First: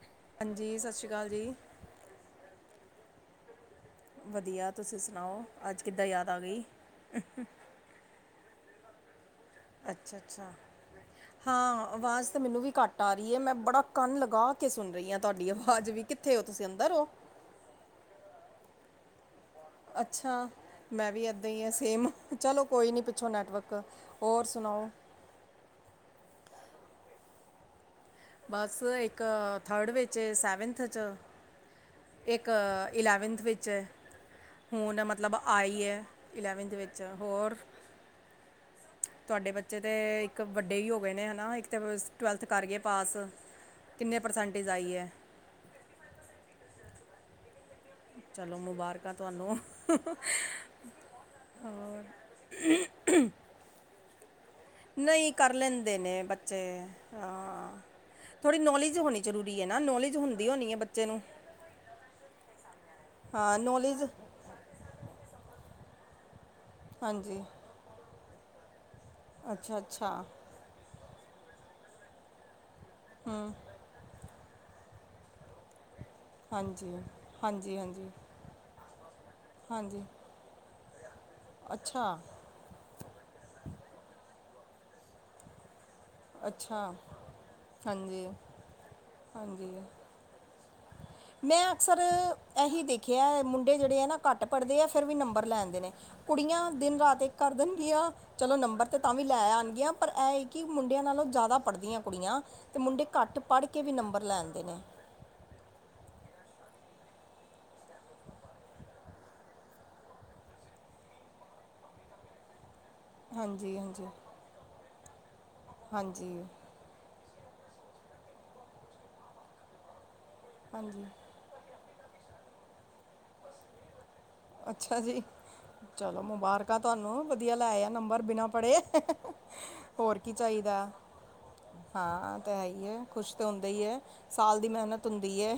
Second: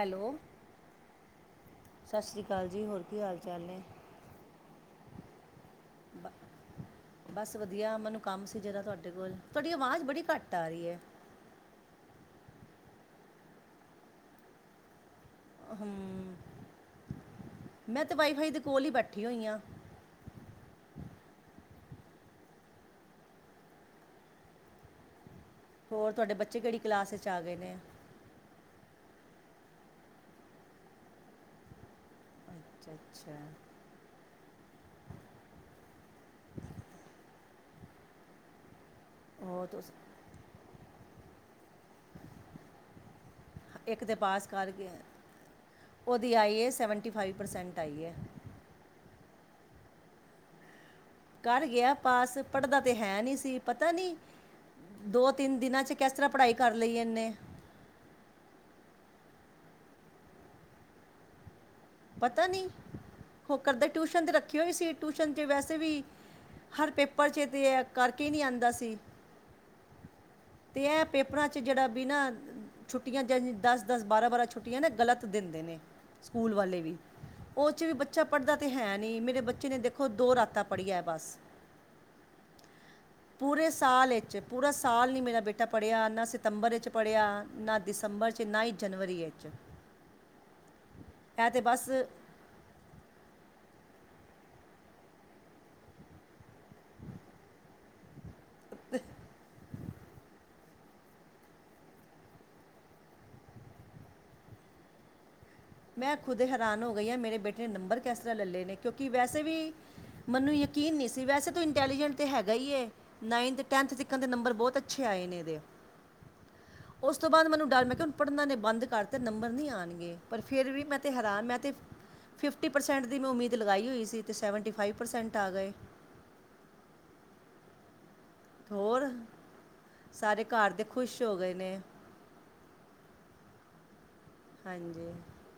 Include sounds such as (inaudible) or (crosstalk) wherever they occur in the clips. Hello. ਹਾਂਜੀ ਸਤਿ ਸ਼੍ਰੀ ਅਕਾਲ ਜੀ। ਸਤਿ ਸ਼੍ਰੀ ਅਕਾਲ ਜੀ, ਹੋਰ ਕੀ ਹਾਲ ਚਾਲ ਨੇ? ਵਧੀਆ ਤੁਸੀਂ ਸੁਣਾਓ ਅੱਜ ਕਿੱਦਾਂ ਯਾਦ ਆ ਗਈ? ਬਸ ਵਧੀਆ ਮੈਨੂੰ ਕੰਮ ਸੀ ਜ਼ਰਾ ਤੁਹਾਡੇ ਕੋਲ ਤੁਹਾਡੀ ਆਵਾਜ਼ ਅੱਛਾ ਬੜੀ ਅੱਛਾ ਘੱਟ ਆ ਰਹੀ ਹੈ। ਹਾਂ ਆਵਾਜ਼ ਤਾਂ ਮੈਨੂੰ ਵੀ ਘੱਟ ਆ ਰਹੀ ਹੈ ਮੈਂ ਬੜਾ ਕੰਨ ਲਗਾ ਕੇ ਸੁਣ ਰਹੀ ਹਾਂ। ਤੁਹਾਡੀ ਆਵਾਜ਼ ਵੀ ਕਿੱਥੇ ਹੋ ਤੁਸੀਂ ਅੰਦਰ ਹੋ? ਮੈਂ ਤੇ ਵਾਈਫਾਈ ਦੇ ਕੋਲ ਹੀ ਬੈਠੀ ਹੋਈ ਹਾਂ। ਅੱਛਾ। ਮੈਂ ਵੀ ਇੱਦਾਂ ਹੀ ਹਾਂ ਸੇਮ ਚਲੋ ਕੋਈ ਨਹੀਂ ਪਿੱਛੋਂ ਨੈਟਵਰਕ ਹੋਰ ਸੁਣਾਓ। ਹੋਰ ਤੁਹਾਡੇ ਬੱਚੇ ਕਿਹੜੀ ਕਲਾਸ 'ਚ ਆ ਗਏ ਨੇ। ਬਸ ਇੱਕ ਥਰਡ ਵਿੱਚ ਸੈਵਨਥ 'ਚ। ਇੱਕ ਅੱਛਾ ਅੱਛਾ ਇਲੈਵਨਥ ਵਿੱਚ ਹੈ। ਹੁਣ ਮਤਲਬ ਆਈ ਹੈ ਇਲੈਵੰਥ ਵਿੱਚ ਹੋਰ‌। ਤੁਹਾਡੇ ਉਹ ਬੱਚੇ ਤੁਸ ਤੇ ਇੱਕ ਵੱਡੇ ਹੀ ਹੋ ਗਏ ਨੇ ਹੈ ਨਾ ਇੱਕ ਤਾਂ ਟਵੈਲਥ ਕਰ ਗਏ ਪਾਸ। ਇੱਕ ਤੇ ਕਿੰਨੇ ਪਾਸ ਪਰਸੈਂਟੇਜ ਕਰ ਗਿਆ ਆਈ ਹੈ। ਉਹਦੀ ਆਈ ਏ ਸੈਵੈਂਟੀ ਫਾਈਵ ਪਰਸੈਂਟ ਆਈਏ। ਚਲੋ ਮੁਬਾਰਕਾਂ ਤੁਹਾਨੂੰ। ਕਰ ਗਿਆ ਪਾਸ ਪੜ੍ਹਦਾ ਤੇ ਹੈ ਨਹੀਂ ਸੀ ਪਤਾ ਨਹੀਂ। ਦੋ ਨਹੀਂ ਕਰ ਤਿੰਨ ਦਿਨਾਂ 'ਚ ਲੈਂਦੇ ਕਿਸ ਨੇ ਤਰ੍ਹਾਂ ਪੜ੍ਹਾਈ ਕਰ ਲਈ ਇਹਨੇ। ਥੋੜ੍ਹੀ ਨੌਲੇਜ ਹੋਣੀ ਜ਼ਰੂਰੀ ਹੈ ਨਾ ਨੌਲੇਜ ਹੁੰਦੀ ਹੋਣੀ ਹੈ ਬੱਚੇ ਨੂੰ ਪਤਾ ਨੀ ਔ ਹਾਂ ਕਰਦੇ ਨੌਲੇਜ ਟੂਸ਼ਨ ਤੇ ਰੱਖੀ ਹੋਈ ਸੀ ਟੂਸ਼ਨ ਚ ਵੈਸੇ ਵੀ ਹਰ ਪੇਪਰ ਹਾਂਜੀ ਚ ਤੇ ਐ ਕਰਕੇ ਨੀ ਆਦਾ ਸੀ। ਅੱਛਾ, ਅੱਛਾ। ਤੇ ਐ ਪੇਪਰਾਂ ਚ ਜੇੜਾ ਬੀ ਨਾਂ ਛੁੱਟੀਆਂ ਜਾਂ ਹੂੰ ਦਸ-ਦਸ, ਬਾਰਾਂ-ਬਾਰਾਂ ਛੁੱ ਛੁੱਟੀਆਂ ਤੇ ਗਲਤ ਦਿੰਦੇ ਨੇ ਸਕੂਲ ਵਾਲੇ ਹਾਂਜੀ ਵੀ, ਓਹ ਹਾਂਜੀ ਚ ਵੀ ਹਾਂਜੀ ਬੱਚਾ ਪੜ੍ਹਦਾ ਤੇ ਹੈ ਨੀ, ਮੇਰੇ ਬੱਚੇ ਨੇ ਹਾਂਜੀ ਦੇਖੋ ਦੋ ਰਾਤਾਂ ਪੜ੍ਹੀਆ ਬਸ। ਅੱਛਾ! ਪੂਰੇ ਸਾਲ ਏਚ ਪੂਰਾ ਸਾਲ ਨੀ ਮੇਰਾ ਬੇਟਾ ਪੜ੍ਹਿਆ, ਨਾ ਸਤੰਬਰ ਅੱਛਾ 'ਚ ਪੜ੍ਹਿਆ, ਨਾ ਹਾਂਜੀ ਦਿਸੰਬਰ 'ਚ, ਨਾ ਈ ਜਨਵਰੀ ਏਚ। ਹਾਂਜੀ ਮੈਂ ਬਸ ਅਕਸਰ ਇਹੀ ਦੇਖਿਆ ਮੁੰਡੇ ਜਿਹੜੇ ਐ ਨਾ ਘੱਟ ਪੜ੍ਹਦੇ ਆ ਫੇਰ ਵੀ ਨੰਬਰ ਲੈਂ ਆੰਦੇ ਨੇ, ਕੁੜੀਆਂ ਦਿਨ-ਰਾਤ ਇੱਕ ਕਰ ਦੇਣਗੀਆਂ, ਚਲੋ ਨੰਬਰ ਤੇ ਤਾਂ ਵੀ ਲੈ ਆਣਗੀਆਂ ਪਰ ਐ ਏ ਕਿ ਮੁੰਡਿਆਂ ਨਾਲੋਂ ਜਿਆਦਾ ਪੜਦੀਆ ਕੁੜੀਆਂ ਤੇ ਮੁੰਡੇ ਘੱਟ ਪੜ੍ਹ ਕੇ ਵੀ ਨੰਬਰ ਲੈਂ ਆੰਦੇ ਨੇ। ਮੈਂ ਖੁਦ ਹੈਰਾਨ ਹੋ ਗਈ ਆਂ ਮੇਰੇ ਬੇਟੇ ਨੇ ਨੰਬਰ ਕੈਸ ਤਰ੍ਹਾਂ ਲੈ ਲਏ ਨੇ ਕਿਉਂਕਿ ਵੈਸੇ ਵੀ ਮੈਨੂੰ ਯਕੀਨ ਨੀ ਸੀ, ਵੈਸੇ ਤੋ ਇੰਟੈਲੀਜੈਂਟ ਤੇ ਹੈਗਾ ਈ ਏ। ਨਾਈਨਥ ਹਾਂਜੀ ਟੈਂਨਥ ਹਾਂਜੀ ਤਿਕਣ ਤੇ ਨੰਬਰ ਬਹੁਤ ਅੱਛੇ ਆਏ ਨੇ ਏਦੇ। ਹਾਂਜੀ ਉਸ ਤੋਂ ਬਾਦ ਮੈਨੂੰ ਡਰ ਮੈਂ ਕਿਹਾ ਹੁਣ ਪੜ੍ਹਨਾ ਏਨੇ ਬੰਦ ਕਰਤਾ ਨੰਬਰ ਨਹੀਂ ਆਣਗੇ। ਪਰ ਫੇਰ ਵੀ ਮੈਂ ਹਾਂਜੀ ਤੇ ਹੈਰਾਨ ਮੈਂ ਤੇ ਫਿਫਟੀ ਪਰਸੈਂਟ ਦੀ ਮੈਂ ਉਮੀਦ ਲਗਾਈ ਹੋਈ ਸੀ। ਤੇ ਸੈਵਨਟੀ ਫਾਈਵ ਅੱਛਾ ਜੀ ਪਰਸੈਂਟ ਆ ਗਏ। ਚਲੋ ਮੁਬਾਰਕਾਂ ਤੁਹਾਨੂੰ, ਵਧੀਆ ਲੈ ਆਇਆ ਨੰਬਰ ਬਿਨਾਂ ਪ ਪੜੇ ਹੋਰ ਹੋਰ ਕੀ ਸਾਰੇ ਘਰ ਦੇ ਚਾਈਦਾ। ਖੁਸ਼ ਹੋ ਗਏ ਨੇ ਹਾਂ ਔ ਤੇ ਹੈ ਈ ਏ, ਖੁਸ਼ ਤੇ ਹੁੰਦਾ ਹੀ ਏ। ਸਾਲ ਦੀ ਮਿਹਨਤ ਹਾਂਜੀ ਹੁੰਦੀ ਏ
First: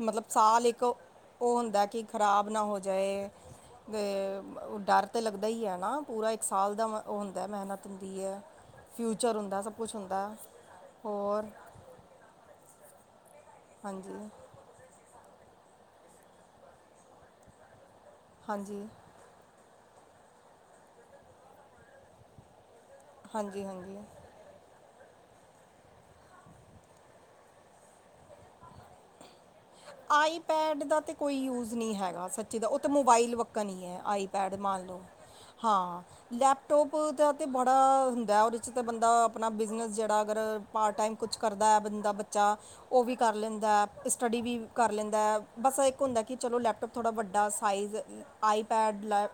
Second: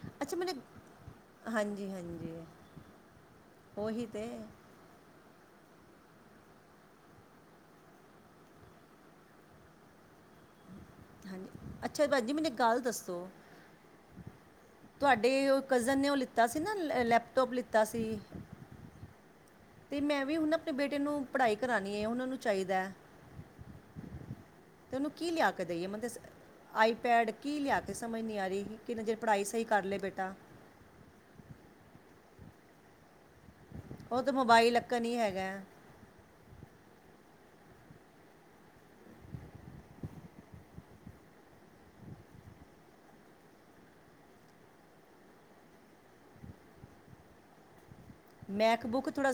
ਮਤਲਬ ਅੱਛਾ ਮੈਨੇ ਸਾਲ ਇੱਕ ਉਹ ਹੁੰਦੈ ਹਾਂਜੀ ਕਿ ਹਾਂਜੀ ਖ਼ਰਾਬ ਨਾ ਹੋ ਜਾਏ ਉਹੀ ਤੇ ਗਏ ਉਹ ਡਰ ਤੇ ਲੱਗਦਾ ਈ ਐ ਨਾ ਪੂਰਾ ਇੱਕ ਸਾਲ ਦਾ ਮ ਓਹ ਹੁੰਦੈ ਮਿਹਨਤ ਹੁੰਦੀ ਐ। ਫਿਊਚਰ ਹੁੰਦਾ ਸਭ ਕੁਛ ਹੁੰਦਾ, ਹੋਰ। ਹਾਂਜੀ ਅੱਛਾ ਭੈਣ ਜੀ ਮੈਨੂੰ ਇਕ ਗੱਲ ਦੱਸੋ? ਹਾਂਜੀ। ਤੁਹਾਡੀ ਔ ਕਜ਼ਨ ਨੇ ਓਹ ਲਿੱਤਾ ਸੀ ਨਾ ਲੈਪਟੋਪ ਲਿੱਤਾ ਸੀ। ਹਾਂਜੀ। ਤੇ ਮੈਂ ਵੀ ਹੁਣ ਨਾ ਅਪਣੇ ਬੇਟੇ ਨੂੰ ਪੜ੍ਹਾਈ ਕਰਾਣੀ ਏ, ਹੁਣ ਓਨੂੰ ਚਾਈਦੈ। ਹਾਂਜੀ, ਹਾਂਜੀ। ਤੇ ਔਨੂੰ ਕੀ ਲਿਆ ਕੇ ਦੇਈਏ ਮੈਨੂੰ ਤੇ ਸ ਆਈਪੈਡ ਕੀ ਲਿਆ ਕੇ ਸਮਝ ਨੀ ਆਰੀ। ਕਿੰਨਾ ਜੇ ਪੜ੍ਹਾਈ ਸਹੀ ਕਰ ਲੇ ਬੇਟਾ। ਪੈਡ ਦਾ ਤੇ ਕੋਈ ਯੂਸ ਨੀ ਹੈਗਾ ਸੱਚੀ ਦਾ ਔ ਤੇ ਮੋਬਾਈਲ ਵੱਕਣ ਈ ਐ। ਉਹ ਤਾਂ ਆਈਪੈਡ ਮੋਬਾਈਲ ਮੰਨ ਅੱਕਾ ਲੋ, ਨਹੀਂ ਹੈਗਾ ਹਾਂ। ਲੈਪਟੋਪ ਦਾ ਤਾਂ ਬੜਾ ਹੁੰਦਾ ਐ, ਓਦੇ 'ਚ ਤਾਂ ਬੰਦਾ ਅਪਣਾ ਬਿਜ਼ਨਸ ਜੇੜਾ ਅਗਰ ਪਾਰਟ ਟਾਈਮ ਕੁਛ ਕਰਦਾ ਐ ਬੰਦਾ ਬੱਚਾ ਓਹ ਵੀ ਕਰ ਲੈਂਦੈ, ਸਟੱਡੀ ਵੀ ਕਰ ਲੈਂਦਾ, ਬਸ ਐ ਇੱਕ ਹੁੰਦੈ ਕਿ ਚਲੋ ਲੈਪਟੋਪ ਥੋੜ੍ਹਾ ਵੱਡਾ ਸਾਈਜ਼ ਆਈ ਪੈਡ ਮੈਕਬੁੱਕ ਲੈ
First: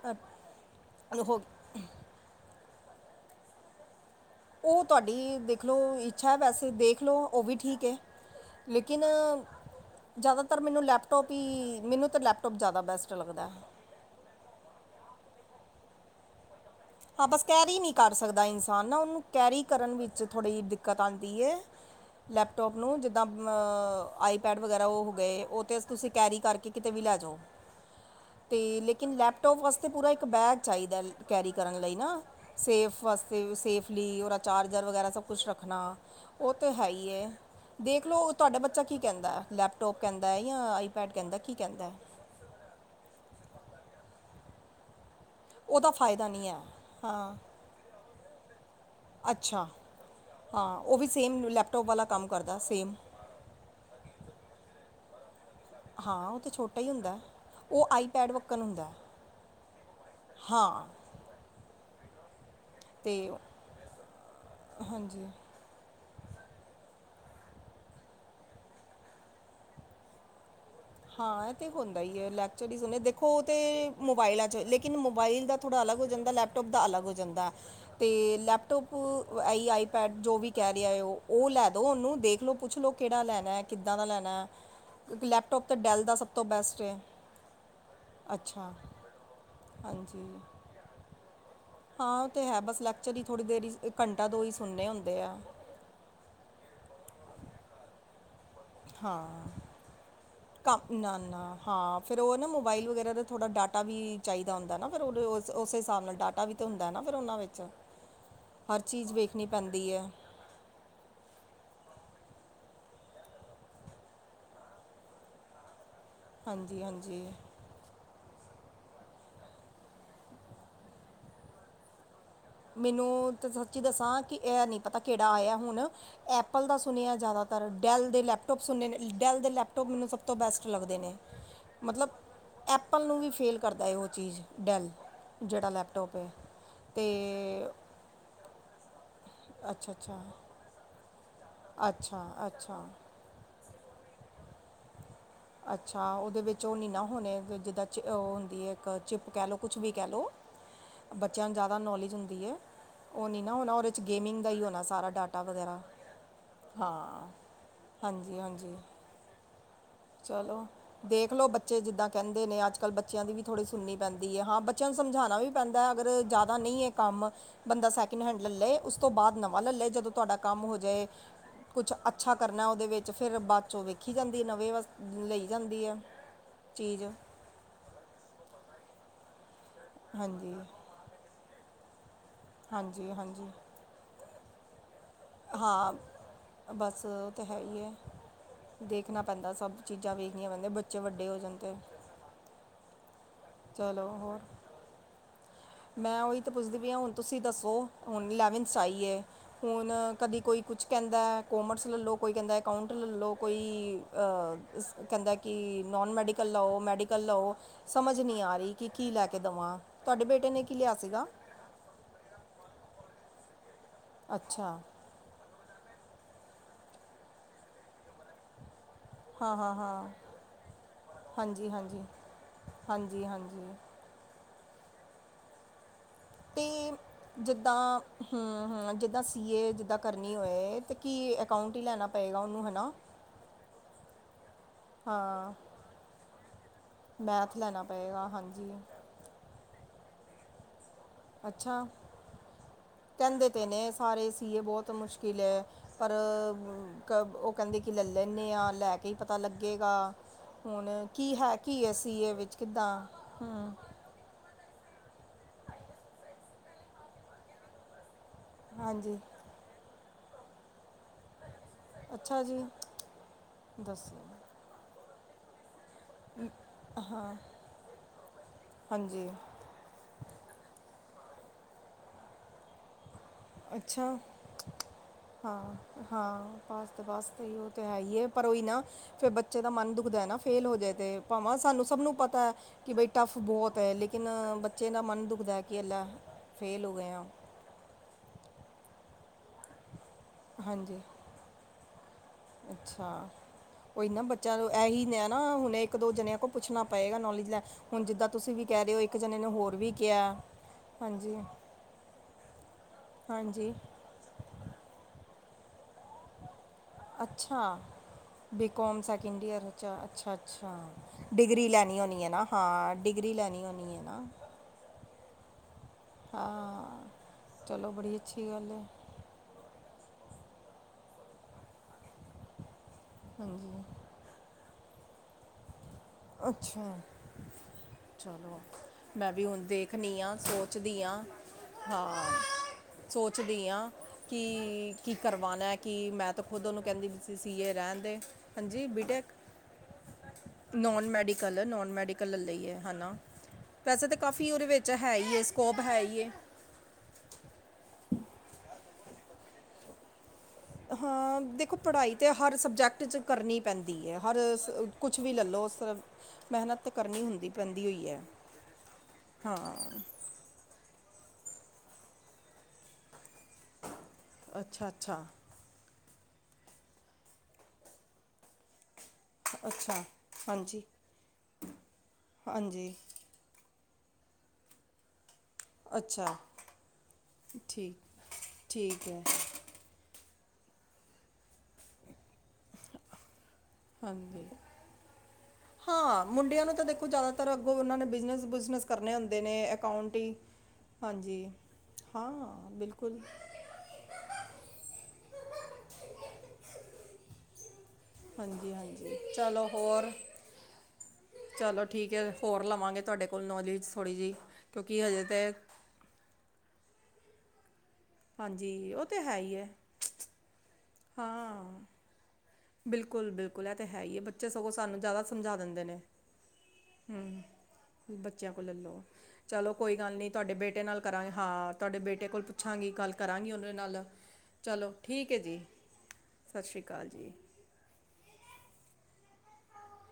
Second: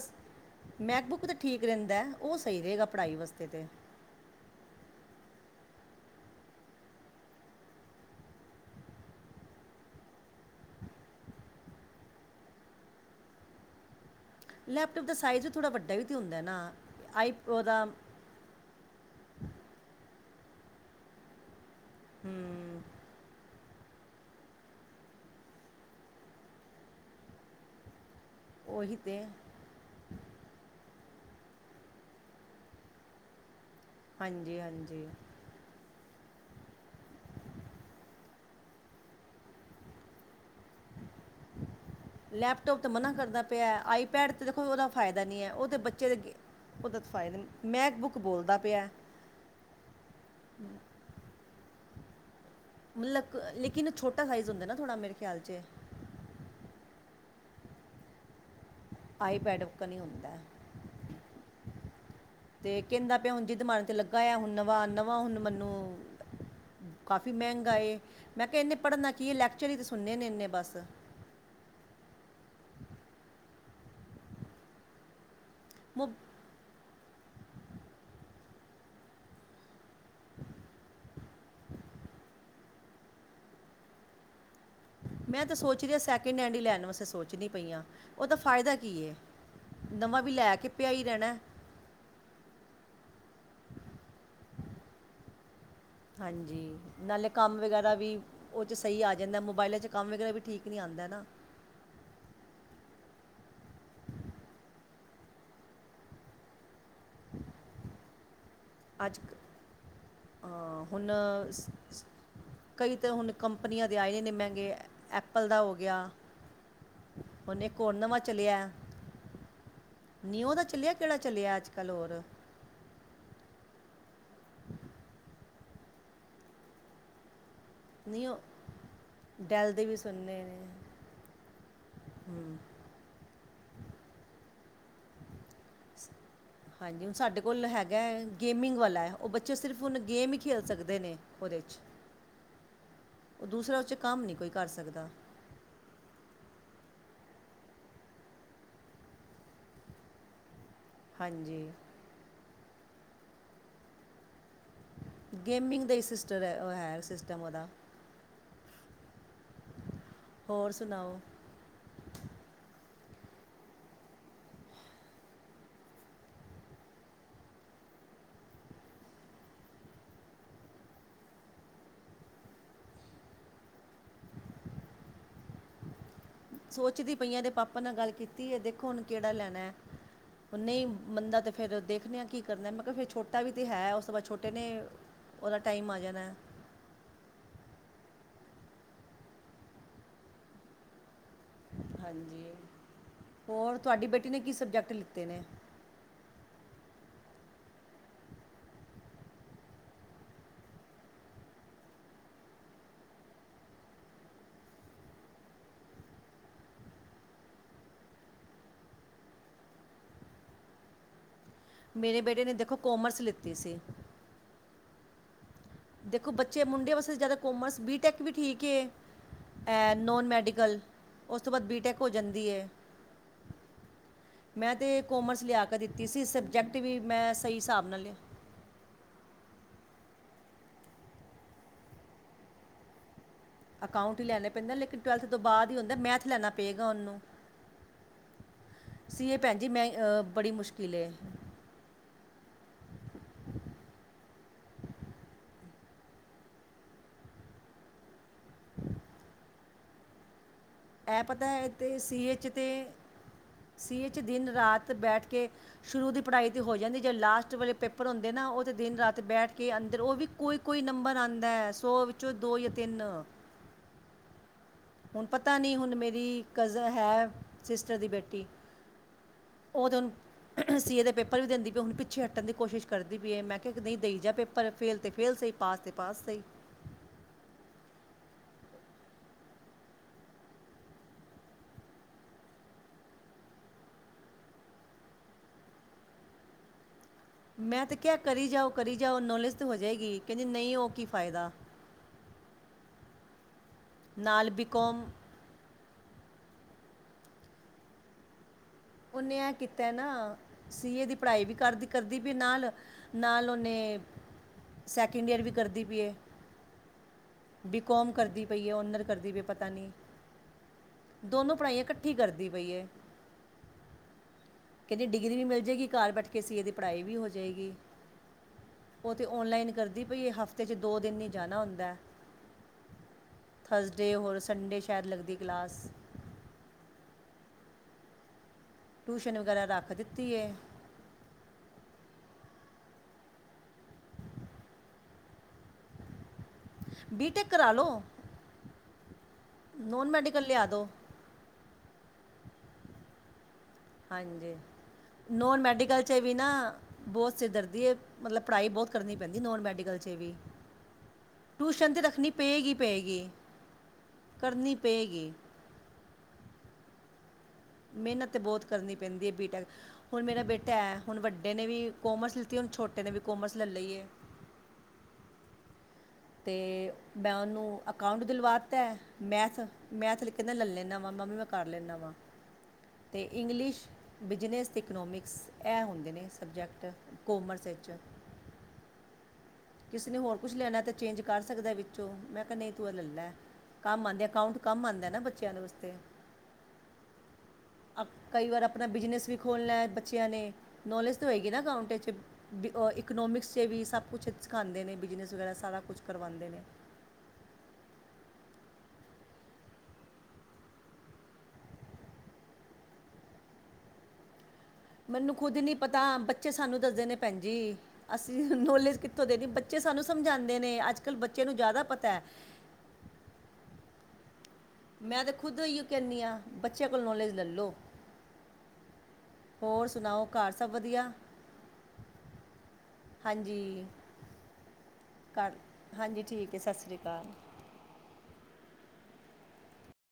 ਹੋ ਗ੍ਰਿੰਦੈ ਓਹ ਸਹੀ ਰਹੇਗਾ ਪੜ੍ਹਾਈ ਵਾਸਤੇ ਤੇ। ਓਹ ਤੁਆਡੀ ਦੇਖ ਲੋ ਇੱਛਾ ਐ, ਵੈਸੇ ਦੇਖ ਲੋ ਓਹ ਵੀ ਠੀਕ ਏ। ਲੇਕਿਨ ਜੈਦਾਤਰ ਮੈਨੂੰ ਲੈਪਟੋਪ ਹੀ ਮੈਨੂੰ ਤੇ ਲੈਪਟੋਪ ਜੈਦਾ ਬੈਸਟ ਲੱਗਦੈ। ਲੈਪਟੋਪ ਦਾ ਸਾਈਜ਼ ਵੀ ਥੋੜ੍ਹਾ ਵੱਡਾ ਵੀ ਤੇ ਹੁੰਦੈ ਨਾ। ਹਾਂ ਆਈ ਬਸ ਕੈਰੀ ਉਹਦਾ ਨੀ ਕਰ ਸਕਦਾ ਇਨਸਾਨ ਨਾ ਉਨੂੰ ਕੈਰੀ ਕਰਨ ਵਿੱਚ ਥੋੜ੍ਹੀ ਜਿ ਦਿੱਕਤ ਆੰਦੀ ਏ। ਲੈਪਟੋਪ ਹਮ, ਨੂੰ ਜਿੱਦਾਂ ਵ ਆਈਪੈਡ ਵਗੈਰਾ ਓਹ ਹੋ ਗਏ ਓਹ ਤੇ ਤੁਸੀਂ ਕੈਰੀ ਕਰਕੇ ਕਿਤੇ ਵੀ ਲੈ ਜੋ। ਤੇ ਉਹੀ ਲੇਕਿਨ ਤੇ ਲੈਪਟੋਪ ਵਾਸਤੇ ਪੂਰਾ ਇੱਕ ਬੈਗ ਚਾਹੀਦਾ ਕੈਰੀ ਕਰਨ ਲਈ ਨਾ ਸੇਫ ਵਾਸਤੇ ਸੇਫਲੀ ਉਹਦਾ ਹਾਂਜੀ ਚਾਰਜਰ ਹਾਂਜੀ ਵਗੈਰਾ ਸਭ ਕੁਛ ਰੱਖਣਾ, ਉਹ ਤੇ ਹੈ ਹੀ ਹੈ, ਦੇਖ ਲਓ ਤੁਹਾਡਾ ਬੱਚਾ ਕੀ ਕਹਿੰਦਾ ਲੈਪਟੋਪ ਕਹਿੰਦਾ ਜਾਂ ਆਈਪੈਡ ਕਹਿੰਦਾ ਕੀ ਕਹਿੰਦਾ ਹੈ ਲੈਪਟੋਪ ਤੇ ਮਨਾ ਕਰਦਾ ਪਿਆ ਆਈਪੈਡ ਤੇ ਦੇਖੋ ਉਹਦਾ ਫਾਇਦਾ ਨਹੀਂ ਹੈ, ਉਹਦੇ ਉਹਦਾ ਬੱਚੇ ਫਾਇਦਾ ਦੇ ਨਹੀਂ ਹੈ ਉਹਦੇ ਹਾਂ ਫਾਇਦਾ ਮੈਂਕ ਬੁੱਕ ਬੋਲਦਾ ਪਿਆ ਅੱਛਾ ਹਾਂ, ਉਹ ਵੀ ਸੇਮ ਲੈਪਟੋਪ ਵਾਲਾ ਕੰਮ ਕਰਦਾ ਸੇਮ ਲੇਕਿਨ ਔ ਛੋਟਾ ਸਾਈਜ਼ ਹੁੰਦਾ ਨਾ ਥੋੜਾ ਮੇਰੇ ਖਿਆਲ ਚ, ਹਾਂ ਉਹ ਤੇ ਛੋਟਾ ਹੀ ਹੁੰਦਾ, ਉਹ ਆਈਪੈਡ ਵੱਕਣ ਹੁੰਦਾ ਹੈ ਆਈਪੈਡ ਉੱਕਾ ਨਹੀਂ ਹੁੰਦਾ ਹੈ। ਹਾਂ, ਤੇ ਅਤੇ ਕਹਿੰਦਾ ਪਿਆ ਹੁਣ ਜਿਦ ਮਾਰ ਕੇ ਲੱਗਾ ਹੋਆ ਹੁਣ ਨਵਾਂ ਨਵਾਂ ਹਾਂਜੀ ਹੁਣ ਮੈਨੂੰ, ਕਾਫੀ ਮਹਿੰਗਾ ਏ ਮੈਂ ਕਿਹਾ ਇੰਨੇ ਪੜ੍ਹਨਾ ਕੀ ਹੈ, ਲੈਕਚਰ ਹੀ ਤਾਂ ਸੁਣੇ ਨੇ ਇੰਨੇ ਬਸ ਹਾਂ ਇਹ ਤੇ ਹੁੰਦਾ ਹੀ ਹੈ ਲੈਕਚਰ ਦੇਖੋ ਉਹ ਤੇ ਮੋਬਾਇਲਾਂ ਚ ਲੇਕਿਨ ਮੋਬਾਇਲ ਦਾ, ਥੋੜ੍ਹਾ ਅੱਗ ਹੋ ਮੋ- ਜਾਂਦਾ ਲੈਪਟੋਪ ਦਾ ਅਲੱ ਹੋ ਜਾਂਦਾ ਹੈ, ਤੇ ਲੈਪਟੋਪ ਆਈ ਆਈਪੈਡ ਜੋ ਵੀ ਕਹਿ ਰਿਹਾ ਉਹ ਲੈ ਦੋ ਉਹਨੂੰ ਦੇਖ ਲਓ ਪੁੱਛ ਲਓ ਕਿਹੜਾ ਲੈਣਾ ਕਿੱਦਾਂ ਦਾ ਲੈਣਾ, (unintelligible) ਲੈਪ (unintelligible) ਸੋਚ ਰੀ ਆਂ, ਸੈਕਿੰਡ ਹੈਂਡ ਹੀ ਲੈਣ ਨੂੰ ਵਾਸੇ ਸੋਚਣੀ ਪਈਆਂ ਉਹਦਾ ਅੱਛਾ ਫਾਇਦਾ ਕੀ ਹੈ ਨਵਾਂ ਵੀ ਹਾਂਜੀ ਲੈ ਕੇ ਪਿਆ ਹੀ ਰਹਿਣਾ, ਹਾਂ ਉਹ ਤੇ ਹੈ ਬਸ ਲੈਕਚਰ ਹੀ ਥੋੜ੍ਹੀ ਦੇਰ ਹੀ ਘੰਟਾ ਦੋ ਹੀ ਸੁਣੇ ਹੁੰਦੇ ਆ, ਹਾਂਜੀ ਨਾਲੇ ਕੰਮ ਵਗੈਰਾ ਵੀ, ਉਹ ਚ ਸਹੀ ਆ ਜਾਂਦਾ ਹਾਂ ਮੋਬਾਇਲਾਂ ਚ ਕੰਮ ਵਗੈਰਾ ਵੀ ਠੀਕ ਨਹੀਂ ਆਉਦਾ ਨਾ, ਹਾਂ ਫਿਰ ਉਹ ਨਾ ਮੋਬਾਈਲ ਵਗੈਰਾ ਦਾ ਥੋੜ੍ਹਾ ਡਾਟਾ ਵੀ ਚਾਹੀਦਾ ਹੁੰਦਾ ਨਾ, ਫਿਰ ਉਹਦੇ ਉਸ ਉਸੇ ਹਿਸਾਬ ਨਾਲ ਡਾਟਾ ਵੀ ਹੁੰਦਾ ਨਾ ਫਿਰ ਉਹਨਾਂ ਵਿੱਚੋ (inaudible) ਹਰ ਚੀਜ਼ ਵੇਖਣੀ ਪੈਂਦੀ ਐ ਆ ਹੁਣ ਕਈ ਤੇ ਹੁਣ ਕੰਪਨੀਆਂ ਦੇ ਆਏ ਨੇ ਮਹਿੰਗੇ, ਐਪਲ ਦਾ ਹੋ ਗਿਆ ਹਾਂਜੀ-ਹਾਂਜੀ। ਹੁਣ ਇੱਕ ਹੋਰ ਨਵਾਂ ਚਲਿਆ ਨਿਓ ਦਾ ਚੱਲਿਆ, ਕਿਹੜਾ ਚੱਲਿਆ ਅੱਜ-ਕੱਲ੍ਹ ਹੋਰ? ਮੈਨੂੰ ਤੇ ਸੱਚੀ ਦੱਸਾਂ ਕਿ ਐਹ ਨੀ ਪਤਾ ਕਿਹੜਾ ਆਇਆ ਹੁਣ, ਐਪਲ ਦਾ ਸੁਣਿਆ ਜ਼ਿਆਦਾ ਪਰ ਡੈਲ ਦੇ ਨਿਓ ਲੈਪਟੋਪ ਸੁਣੇ ਨੇ, ਡੈਲ ਦੇ ਲੈਪਟੋਪ ਵੀ ਮੈਨੂੰ ਸਭ ਤੋਂ ਸੁਣਨੇ ਬੈਸਟ ਨੇ ਲੱਗਦੇ ਨੇ ਮਤਲਬ ਐਪ ਪਲ ਨੂੰ ਵੀ ਫੇਲ ਕਰਦਾ ਏ ਉਹ ਚੀਜ਼, ਡੈੱਲ ਜਿਹੜਾ ਲੈਪਟੋਪ ਏ ਹਾਂਜੀ, ਹੁਣ ਸਾਡੇ ਕੋਲ ਹੈਗਾ ਗੇਮਿੰਗ ਵਾਲਾ ਐ, ਉਹ ਬੱਚੇ ਸਿਰਫ ਹੁਣ ਗੇਮ ਈ ਖੇਲ ਸਕਦੇ ਨੇ ਉਹਦੇ 'ਚ ਅੱਛਾ-ਅੱਛਾ। ਉਹ ਦੂਸਰਾ ਉਹ 'ਚ ਕੰਮ ਨੀ ਕੋਈ ਕਰ ਸਕਦਾ ਅੱਛਾ, ਉਹਦੇ ਵਿੱਚ ਉਹ ਨੀ ਨਾ ਹੋਣੇ, ਜਿੱਦਾਂ ਚਿ ਉਹ ਹੁੰਦੀ ਏ ਇੱਕ ਚਿੱਪ ਕਹਿ ਲਉ ਕੁਛ ਵੀ ਕਹਿ ਲਉ (inaudible) ਬੱਚਿਆਂ ਨੂੰ ਜ਼ਿਆਦਾ ਨੌਲੇਜ ਹੁੰਦੀ ਏ, ਉਹ ਨੀ ਨਾ ਹੋਣਾ ਉਹਦੇ 'ਚ ਗੇਮਿੰਗ ਦਾ ਈ ਸਾਰਾ ਡਾਟਾ ਵਗੈਰਾ ਗੇਮਿੰਗ ਦਾ ਹੀ ਸਿਸਟਰ ਹੈ ਉਹ ਹੈ ਹਾਂ, ਸਿਸਟਮ ਉਹਦਾ ਹਾਂਜੀ-ਹਾਂਜੀ। ਚਲੋ, ਹੋਰ ਸੁਣਾਓ ਦੇਖ ਲੋ ਬੱਚ ਬੱਚੇ ਜਿੱਦਾਂ ਕਹਿੰਦੇ ਨੇ ਅੱਜ-ਕੱਲ੍ਹ ਬੱਚਿਆਂ ਦੀ ਵੀ ਥੋੜ੍ਹੀ ਸੁਣਨੀ ਪੈਂਦੀ ਆ, ਹਾਂ ਬੱਚਿਆਂ ਨੂੰ ਸਮਝਾਣਾ ਵੀ ਪੈਂਦਾ ਅਗਰ ਜ਼ਿਆਦਾ ਨਹੀਂ ਏ ਕੰਮ, ਬੰਦਾ ਸੈਕਿੰਡ ਹੈਂਡ ਲਲ੍ਹੈ, ਉਸ ਤੋਂ ਬਾਅਦ ਨਵਾਂ ਲਲ੍ਹੈ ਜਦੋਂ ਤੁਹਾਡਾ ਕੰਮ ਹੋ ਜਾਏ ਕੁਛ ਅੱਛਾ ਕਰਨਾ ਉਹਦੇ ਵਿੱਚ ਫੇਰ ਬਾਅਦ ਚੋਂ ਵੇਖੀ ਜਾਂਦੀ ਨਵੇਂ ਵਸ ਲਈ ਜਾਂਦੀ ਆ ਸੋਚਦੀ ਪਈਆਂ ਏਦੇ ਪਾਪਾ ਨਾਲ ਗੱਲ ਕੀਤੀ ਏ, ਦੇਖੋ ਹੁਣ ਕਿਹੜਾ ਲੈਣਾ, ਹਾਂਜੀ ਹੁਣ ਨਹੀਂ ਮੰਨਦਾ ਤੇ ਫਿਰ ਦੇਖਦੇ ਆ ਕੀ ਕਰਨਾ ਮੈਂ ਕਿਹਾ ਫਿਰ ਹਾਂਜੀ ਛੋਟਾ ਹਾਂਜੀ ਵੀ ਤਾਂ ਹੈ, ਉਸ ਤੋਂ ਬਾਅਦ ਛੋਟੇ ਨੇ ਉਹਦਾ ਟਾਈਮ ਹਾਂ, ਆ ਜਾਣਾ ਹੈ। ਬਸ ਉਹ ਤਾਂ ਹੈ ਈ ਐ ਦੇਖਣਾ ਪੈਂਦਾ ਸਭ ਚੀਜ਼ਾਂ ਵੇਖਣੀਆਂ ਪੈਂਦੀਆਂ, ਬੱਚੇ ਵੱਡੇ ਹੋ ਜਾਣ ਤੇ ਹਾਂਜੀ, ਹੋਰ ਤੁਹਾਡੀ ਚਲੋ ਬੇਟੀ ਨੇ ਹੋਰ ਕੀ ਸਬਜੈਕਟ ਲਿੱਤੇ ਨੇ ਮੈਂ ਉਹੀ ਤੇ ਪੁੱਛਦੀ ਪਈ ਆ ਹੁਣ ਤੁਸੀਂ ਦੱਸੋ? ਹੁਣ ਇਲਵੰਥ 'ਚ ਆਈ ਏ ਹੁਣ ਕਦੀ ਕੋਈ ਕੁਛ ਕਹਿੰਦਾ, ਕੋਮਰਸ ਲਲੋ, ਕੋਈ ਕਹਿੰਦਾ ਅਕਾਊਂਟ ਲਲੋ, ਕੋਈ ਅ ਕਹਿੰਦਾ ਕਿ ਨੋਨ ਮੈਡੀਕਲ ਲਓ, ਮੈਡੀਕਲ ਲਓ ਸਮਝ ਨਈ ਆ ਰ‌ਈ ਕਿ ਕੀ ਲੈ ਕੇ ਦਵਾਂ, ਤੁਹਾਡੇ ਬੇਟੇ ਨੇ ਕੀ ਲਿਆ ਸੀਗਾ? ਮੇਰੇ ਬੇਟੇ ਨੇ ਦੇਖੋ, ਕੋਮਰਸ ਲਿੱਤੀ ਸੀ। ਅੱਛਾ। ਦੇਖੋ ਬੱਚੇ, ਮੁੰਡੇ ਵਾਸਤੇ ਜ਼ਿਆਦਾ ਕੋਮਰਸ, ਬੀਟੈਕ ਵੀ ਠੀਕ ਏ। ਹਾਂ ਹਾਂ ਐ ਹਾਂ ਨੋਨ ਮੈਡੀਕਲ ਉਸ ਤੋਂ ਬਾਅਦ ਹਾਂਜੀ ਬੀਟੈਕ ਹਾਂਜੀ ਹੋ ਜਾਂਦੀ ਏ। ਹਾਂਜੀ ਹਾਂਜੀ ਮੈਂ ਤੇ ਕੋਮਰਸ ਲਿਆ ਕੇ ਦਿੱਤੀ ਸੀ, ਸਬਜੈਕਟ ਵੀ ਮੈਂ ਸਹੀ ਸਾਬ੍ਹ ਨਾਲ ਲਿਆ ਹੂੰ-ਹੂੰ, ਜਿੱਦਾਂ ਸੀ ਏ, ਜਿੱਦਾਂ ਕਰਨੀ ਹੋਏ ਤੇ ਕੀ ਅਕਾਊਂਟ ਈ ਲੈਣਾ ਪਏਗਾ ਉਹਨੂੰ ਹੈਨਾ। (inaudible) ਅਕਾਊਂਟ ਈ ਲੈਣੇ ਪੈਂਦੇ, ਲੇਕਿਨ ਟਵੈਲਥ ਤੋਂ ਹਾਂ ਬਾਅਦ ਈ ਹੁੰਦਾ, ਮੈਥ ਲੈਣਾ ਪਏਗਾ ਉਹਨੂੰ। ਮੈਥ ਲੈਣਾ ਪਏਗਾ ਹਾਂਜੀ ਸੀ ਏ, ਭੈਣ ਜੀ ਮੈਂ ਅ ਬੜੀ ਮੁਸ਼ਕਿਲ ਏ ਅੱਛਾ, ਕਹਿੰਦੇ ਤੇ ਨੇ ਸਾਰੇ, ਸੀ ਏ ਬਹੁਤ ਮੁਸ਼ਕਿਲ ਏ ਪਰ ਕ ਉਹ ਕਹਿੰਦੇ ਕਿ ਲੈ ਲੈਂਦੇ ਹਾਂ ਲੈ ਕੇ ਹੀ ਪਤਾ ਲੱਗੇਗਾ ਹੁਣ ਇਹ ਕੀ ਪਤਾ ਹੈ ਕੀਏ ਤੇ ਸੀ ਏ ਸੀਏ ਚ ਵਿੱਚ ਤੇ ਕਿੱਦਾਂ ਹੂ ਸੀਏ ਦਿਨ ਰਾਤ ਬੈਠ ਕੇ ਸ਼ੁਰੂ ਦੀ ਪੜ੍ਹਾਈ ਤੇ ਹੋ ਜਾਂਦੀ ਜੇ ਲਾਸਟ ਵੇਲੇ ਪੇਪਰ ਹੁੰਦੇ ਨਾ ਉਹ ਦਿਨ ਹਾਂਜੀ ਰਾਤ ਬੈਠ ਕੇ ਅੰਦਰ ਉਹ ਵੀ ਕੋਈ- ਕੋਈ ਨੰਬਰ ਆਉਂਦਾ ਹੈ ਸੌ ਵਿੱਚੋਂ ਦੋ ਜਾਂ ਤਿੰਨ ਦੱਸਿਆ ਹੁਣ ਪਤਾ ਨਈ ਹੁਣ ਮੇਰੀ ਕਜਨ ਹੈ ਸਿਸਟਰ ਦੀ ਬੇਟੀ ਹਾਂਜੀ ਉਹ ਤੇ ਹੁਣ ਸੀ ਏ ਦੇ ਪੇਪਰ ਵੀ ਦਿੰਦੀ ਪਈ ਹੁਣ ਪਿੱਛੇ ਹਟਣ ਦੀ ਕੋਸ਼ਿਸ਼ ਕਰਦੀ ਪਈਏ ਮੈਂ ਨਈ ਅੱਛਾ ਦਈ ਜਾ ਪੇਪਰ ਫੇਲ ਤੇ ਫੇਲ ਸਹੀ ਹਾਂ ਪਾਸ ਤੇ ਪਾਸ ਸਹੀ ਹਾਂ ਪਾਸ ਤੇ ਪਾਸ, ਤੇ ਉਹ ਤੇ ਹੈ ਹੀ ਹੈ ਪਰ ਉਹੀ ਨਾ ਫੇਰ ਬੱਚੇ ਦਾ ਮਨ ਦੁਖਦਾ ਨਾ ਫੇਲ ਹੋ ਜਾਏ ਤੇ ਭਾਵਾਂ ਸਾਨੂੰ ਸਭ ਨੂੰ ਪਤਾ ਹੈ। ਕਿ ਬਾਈ ਟੱਫ ਬਹੁਤ ਹੈ ਲੇਕਿਨ ਬੱਚੇ ਦਾ ਮਨ ਦੁਖਦਾ ਹੈ ਕਿ ਅਲਾ ਫੇਲ੍ਹ ਹੋ ਗਏ ਹਾਂ ਮੈਂ ਤੇ ਕਿਹਾ ਕਰੀ ਜਾਓ, ਕਰੀ ਜਾਓ ਨੌਲੇਜ ਤਾਂ ਹੋ ਜਾਏਗੀ ਕਹਿੰਦੀ ਨਈ ਉਹ ਕੀ ਹਾਂਜੀ ਫਾਇਦਾ ਅੱਛਾ ਉਹੀ ਨਾ ਨਾਲ ਬੱਚਿਆਂ ਨੂੰ ਬੀਕੌਮ ਇਹੀ ਨੇ ਨਾ ਹੁਣ ਇੱਕ ਦੋ ਜਣਿਆਂ ਕੋਲ ਪੁੱਛਣਾ ਪਏਗਾ ਨੌਲੇਜ ਲੈ ਹੁਣ ਜਿੱਦਾਂ ਤੁਸੀਂ ਵੀ ਕਹਿ ਰਹੇ ਹੋ ਇੱਕ ਉਹਨੇ ਜਣੇ ਨੇ ਇਹ ਹੋਰ ਕੀਤਾ ਵੀ ਕਿਹਾ ਨਾ, ਸੀ ਏ ਦੀ ਹਾਂਜੀ ਪੜ੍ਹਾਈ ਵੀ ਕਰਦੀ, ਕਰਦੀ ਪਈ ਨਾਲ ਨਾਲ ਹਾਂਜੀ ਉਹਨੇ ਸੈਕਿੰਡ ਈਅਰ ਵੀ ਕਰਦੀ ਪਈਏ ਅੱਛਾ ਬੀਕੌਮ ਕਰਦੀ ਪਈ ਸੈਕਿੰਡ ਈਅਰ ਪਤਾ ਵਿਚ ਨਹੀਂ ਹੈ ਅੱਛਾ, ਅੱਛਾ, ਅੱਛਾ ਦੋਨੋਂ ਡਿਗਰੀ ਪੜ੍ਹਾਈਆਂ ਲੈਣੀ ਇਕੱਠੀ ਹੋਣੀ ਹੈ ਨਾ, ਕਰਦੀ ਪਈ ਹਾਂ ਡਿਗਰੀ ਲੈਣੀ ਹੋਣੀ ਹੈ ਨਾ ਕਹਿੰਦੇ ਡਿਗਰੀ ਵੀ ਮਿਲ ਜਾਏਗੀ ਘਰ ਬੈਠ ਕੇ ਸੀ ਇਹ ਦੀ ਹਾਂ ਪੜ੍ਹਾਈ ਵੀ ਹੋ ਜਾਏਗੀ ਚਲੋ ਬੜੀ ਅੱਛੀ ਗੱਲ ਹੈ ਉਹ ਤੇ ਓਨਲਾਈਨ ਕਰਦੀ ਪਈ ਏ, ਹਫ਼ਤੇ ਚ ਦੋ ਦਿਨ ਹੀ ਜਾਣਾ ਹੁੰਦਾ ਹਾਂਜੀ ਠਰਸਡੇ ਹੋਰ ਸੰਡੇ ਸ਼ਾਇਦ ਲੱਗਦੀ ਕਲਾਸ ਅੱਛਾ, ਚਲੋ ਮੈਂ ਟਿਊਸ਼ਨ ਵੀ ਹੁਣ ਵਗੈਰਾ ਰੱਖ ਦੇਖਣੀ ਆ ਦਿੱਤੀ ਸੋਚ ਹੈ ਸੋਚਦੀ ਆਂ ਹਾਂ ਸੋਚਦੀ ਹਾਂ ਕਿ, ਕੀ ਕਰਵਾਣਾ ਕੀ ਮੈਂ ਓਹ ਦੋਨੋ ਕਹਿੰਦੀ ਵੀਸੀ, ਬੀਟੈਕ ਸੀ ਕਰਾ ਏ ਰਹਿਣ ਲਓ ਦੇ ਹਾਂਜੀ ਬੀਟੈਕ ਨੋਨ ਮੈਡੀ ਨੋਨ ਮੈਡੀਕਲ, ਨੋਨ ਮੈਡੀਕਲ ਲਈਏ ਹੈਨਾ ਵੈਸੇ ਤੇ ਕਾਫੀ ਹਾਂਜੀ ਉਹਦੇ ਵਿੱਚ ਹੈ ਹੀ ਹੈ ਨੋਨ ਸਕੋਪ ਹੈ ਮੈਡੀਕਲ 'ਚ ਹੀਏ ਵੀ ਨਾ ਬਹੁਤ ਸਿਰ ਦਰਦੀ ਹੈ ਮਤਲਬ ਪੜ੍ਹਾਈ ਬਹੁਤ ਕਰਨੀ ਪੈਂਦੀ ਨੋਨ ਮੈਡੀਕਲ 'ਚ ਵੀ ਹਾਂ ਦੇਖੋ ਟਿਊਸ਼ਨ ਤਾਂ ਪੜ੍ਹਾਈ ਰੱਖਣੀ ਤੇ ਹਰ ਪਏਗੀ ਸਬਜੈਕਟ 'ਚ ਪਏਗੀ ਕਰਨੀ ਪੈਂਦੀ ਹੈ ਹਰ ਕਰਨੀ ਕੁਛ ਪਏਗੀ ਵੀ ਲੈ ਲਓ ਮਿਹਨਤ ਤੇ ਕਰਨੀ ਹੁੰਦੀ ਪੈਂਦੀ ਹੋਈ ਹੈ ਮਿਹਨਤ ਤਾਂ ਬਹੁਤ ਕਰਨੀ ਪੈਂਦੀ ਹੈ ਹਾਂ ਬੀਟੈਕ ਹੁਣ ਮੇਰਾ ਬੇਟਾ ਹੈ ਹੁਣ ਵੱਡੇ ਨੇ ਵੀ ਕੋਮਰਸ ਲਿੱਤੀ ਹੁਣ ਛੋਟੇ ਨੇ ਵੀ ਕੋਮਰਸ ਲੈ ਲਈਏ ਅੱਛਾ ਅੱਛਾ ਅਤੇ ਮੈਂ ਉਹਨੂੰ ਅਕਾਊਂਟ ਦਿਲਵਾ ਦਿੱਤਾ ਹੈ ਮੈਥ ਅੱਛਾ ਮੈਥ ਕਹਿੰਦਾ ਲੈ ਹਾਂਜੀ ਲੈਂਦਾ ਵਾ ਮੰਮੀ ਮੈਂ ਕਰ ਲੈਂਦਾ ਵਾਂ ਹਾਂਜੀ ਅਤੇ ਇੰਗਲਿਸ਼ ਬਿਜਨਸ ਇਕਨੋਮਿਕਸ ਇਹ ਹੁੰਦੇ ਨੇ ਅੱਛਾ ਸਬਜੈਕਟ ਕੋਮਰਸ ਵਿੱਚ ਠੀਕ ਠੀਕ ਹੈ ਕਿਸੇ ਨੇ ਹੋਰ ਕੁਝ ਲੈਣਾ ਤੇ ਚੇਂਜ ਕਰ ਸਕਦਾ ਵਿੱਚੋਂ ਮੈਂ ਕਿਹਾ ਨਹੀਂ ਤੂੰ ਇਹ ਲੈ ਲੈ ਕੰਮ ਆਉਂਦੇ ਹਾਂਜੀ ਅਕਾਊਂਟ ਕੰਮ ਆਉਂਦਾ ਨਾ ਬੱਚਿਆਂ ਦੇ ਵਾਸਤੇ, ਹਾਂ ਮੁੰਡਿਆਂ ਨੂੰ ਤਾਂ ਦੇਖੋ ਜ਼ਿਆਦਾਤਰ ਅੱਗੋਂ ਉਹਨਾਂ ਨੇ ਬਿਜ਼ਨਸ ਕਈ ਵਾਰ ਬਿਜ਼ਨਸ ਆਪਣਾ ਕਰਨੇ ਬਿਜਨਸ ਵੀ ਹੁੰਦੇ ਨੇ ਖੋਲ ਲੈ ਅਕਾਊਂਟ ਬੱਚਿਆਂ ਹੀ ਨੇ, ਨੌਲੇਜ ਤਾਂ ਹਾਂਜੀ ਹੋਏਗੀ ਨਾ ਅਕਾਊਂਟ 'ਚ ਹਾਂ ਬਿਲਕੁਲ ਇਕੋਨੋਮਿਕਸ 'ਤੇ ਵੀ ਸਭ ਕੁਛ ਸਿਖਾਉਂਦੇ ਨੇ ਬਿਜਨਸ ਵਗੈਰਾ ਸਾਰਾ ਕੁਛ ਕਰਵਾਉਂਦੇ ਨੇ ਹਾਂਜੀ ਹਾਂਜੀ ਚਲੋ ਹੋਰ ਚਲੋ ਠੀਕ ਹੈ, ਹੋਰ ਲਵਾਂਗੇ ਤੁਹਾਡੇ ਕੋਲ ਨੌ ਜ ਥੋੜ੍ਹੀ ਜਿਹੀ ਮੈਨੂੰ ਖੁਦ ਨੀ ਪਤਾ ਬੱਚੇ ਸਾਨੂੰ ਦੱਸਦੇ ਨੇ ਭੈਣ ਜੀ ਅਸੀਂ ਹਾਂਜੀ ਨੌਲੇਜ ਉਹ ਤੇ ਕਿੱਥੋਂ ਹੈ ਦੇਣੀ ਹੀ ਹੈ ਬੱਚੇ ਸਾਨੂੰ ਸਮਝਾਉਂਦੇ ਨੇ ਅੱਜ ਕੱਲ੍ਹ ਬੱਚੇ ਨੂੰ ਹਾਂ ਜ਼ਿਆਦਾ ਪਤਾ ਹੈ। ਬਿਲਕੁਲ ਬਿਲਕੁਲ ਇਹ ਤਾਂ ਹੈ ਹੀ ਹੈ ਬੱਚ ਬੱਚੇ ਸਗੋਂ ਸਾਨੂੰ ਜ਼ਿਆਦਾ ਮੈਂ ਤਾਂ ਸਮਝਾ ਖੁਦ ਇਹੋ ਦਿੰਦੇ ਨੇ ਕਹਿੰਦੀ ਆ ਬੱਚੇ ਕੋਲ ਨੌਲੇਜ ਹਮ। ਲੈ ਲਓ ਬੱਚਿਆਂ ਕੋਲ ਲੈਲੋ ਚਲੋ ਹੋਰ ਕੋਈ ਗੱਲ ਸੁਣਾਓ ਨੀ ਘਰ ਤੁਹਾਡੇ ਸਭ ਬੇਟੇ ਨਾਲ ਵਧੀਆ ਕਰਾਂਗੇ ਹਾਂ ਤੁਹਾਡੇ ਬੇਟੇ ਕੋਲ ਪੁੱਛਾਂਗੀ ਗੱਲ ਕਰਾਂਗੀ ਉਹਦੇ ਹਾਂਜੀ ਨਾਲ ਚਲੋ ਠੀਕ ਹੈ ਘਰ ਜੀ, ਹਾਂਜੀ ਠੀਕ ਹੈ ਸਤਿ ਸ਼੍ਰੀ ਅਕਾਲ ਜੀ।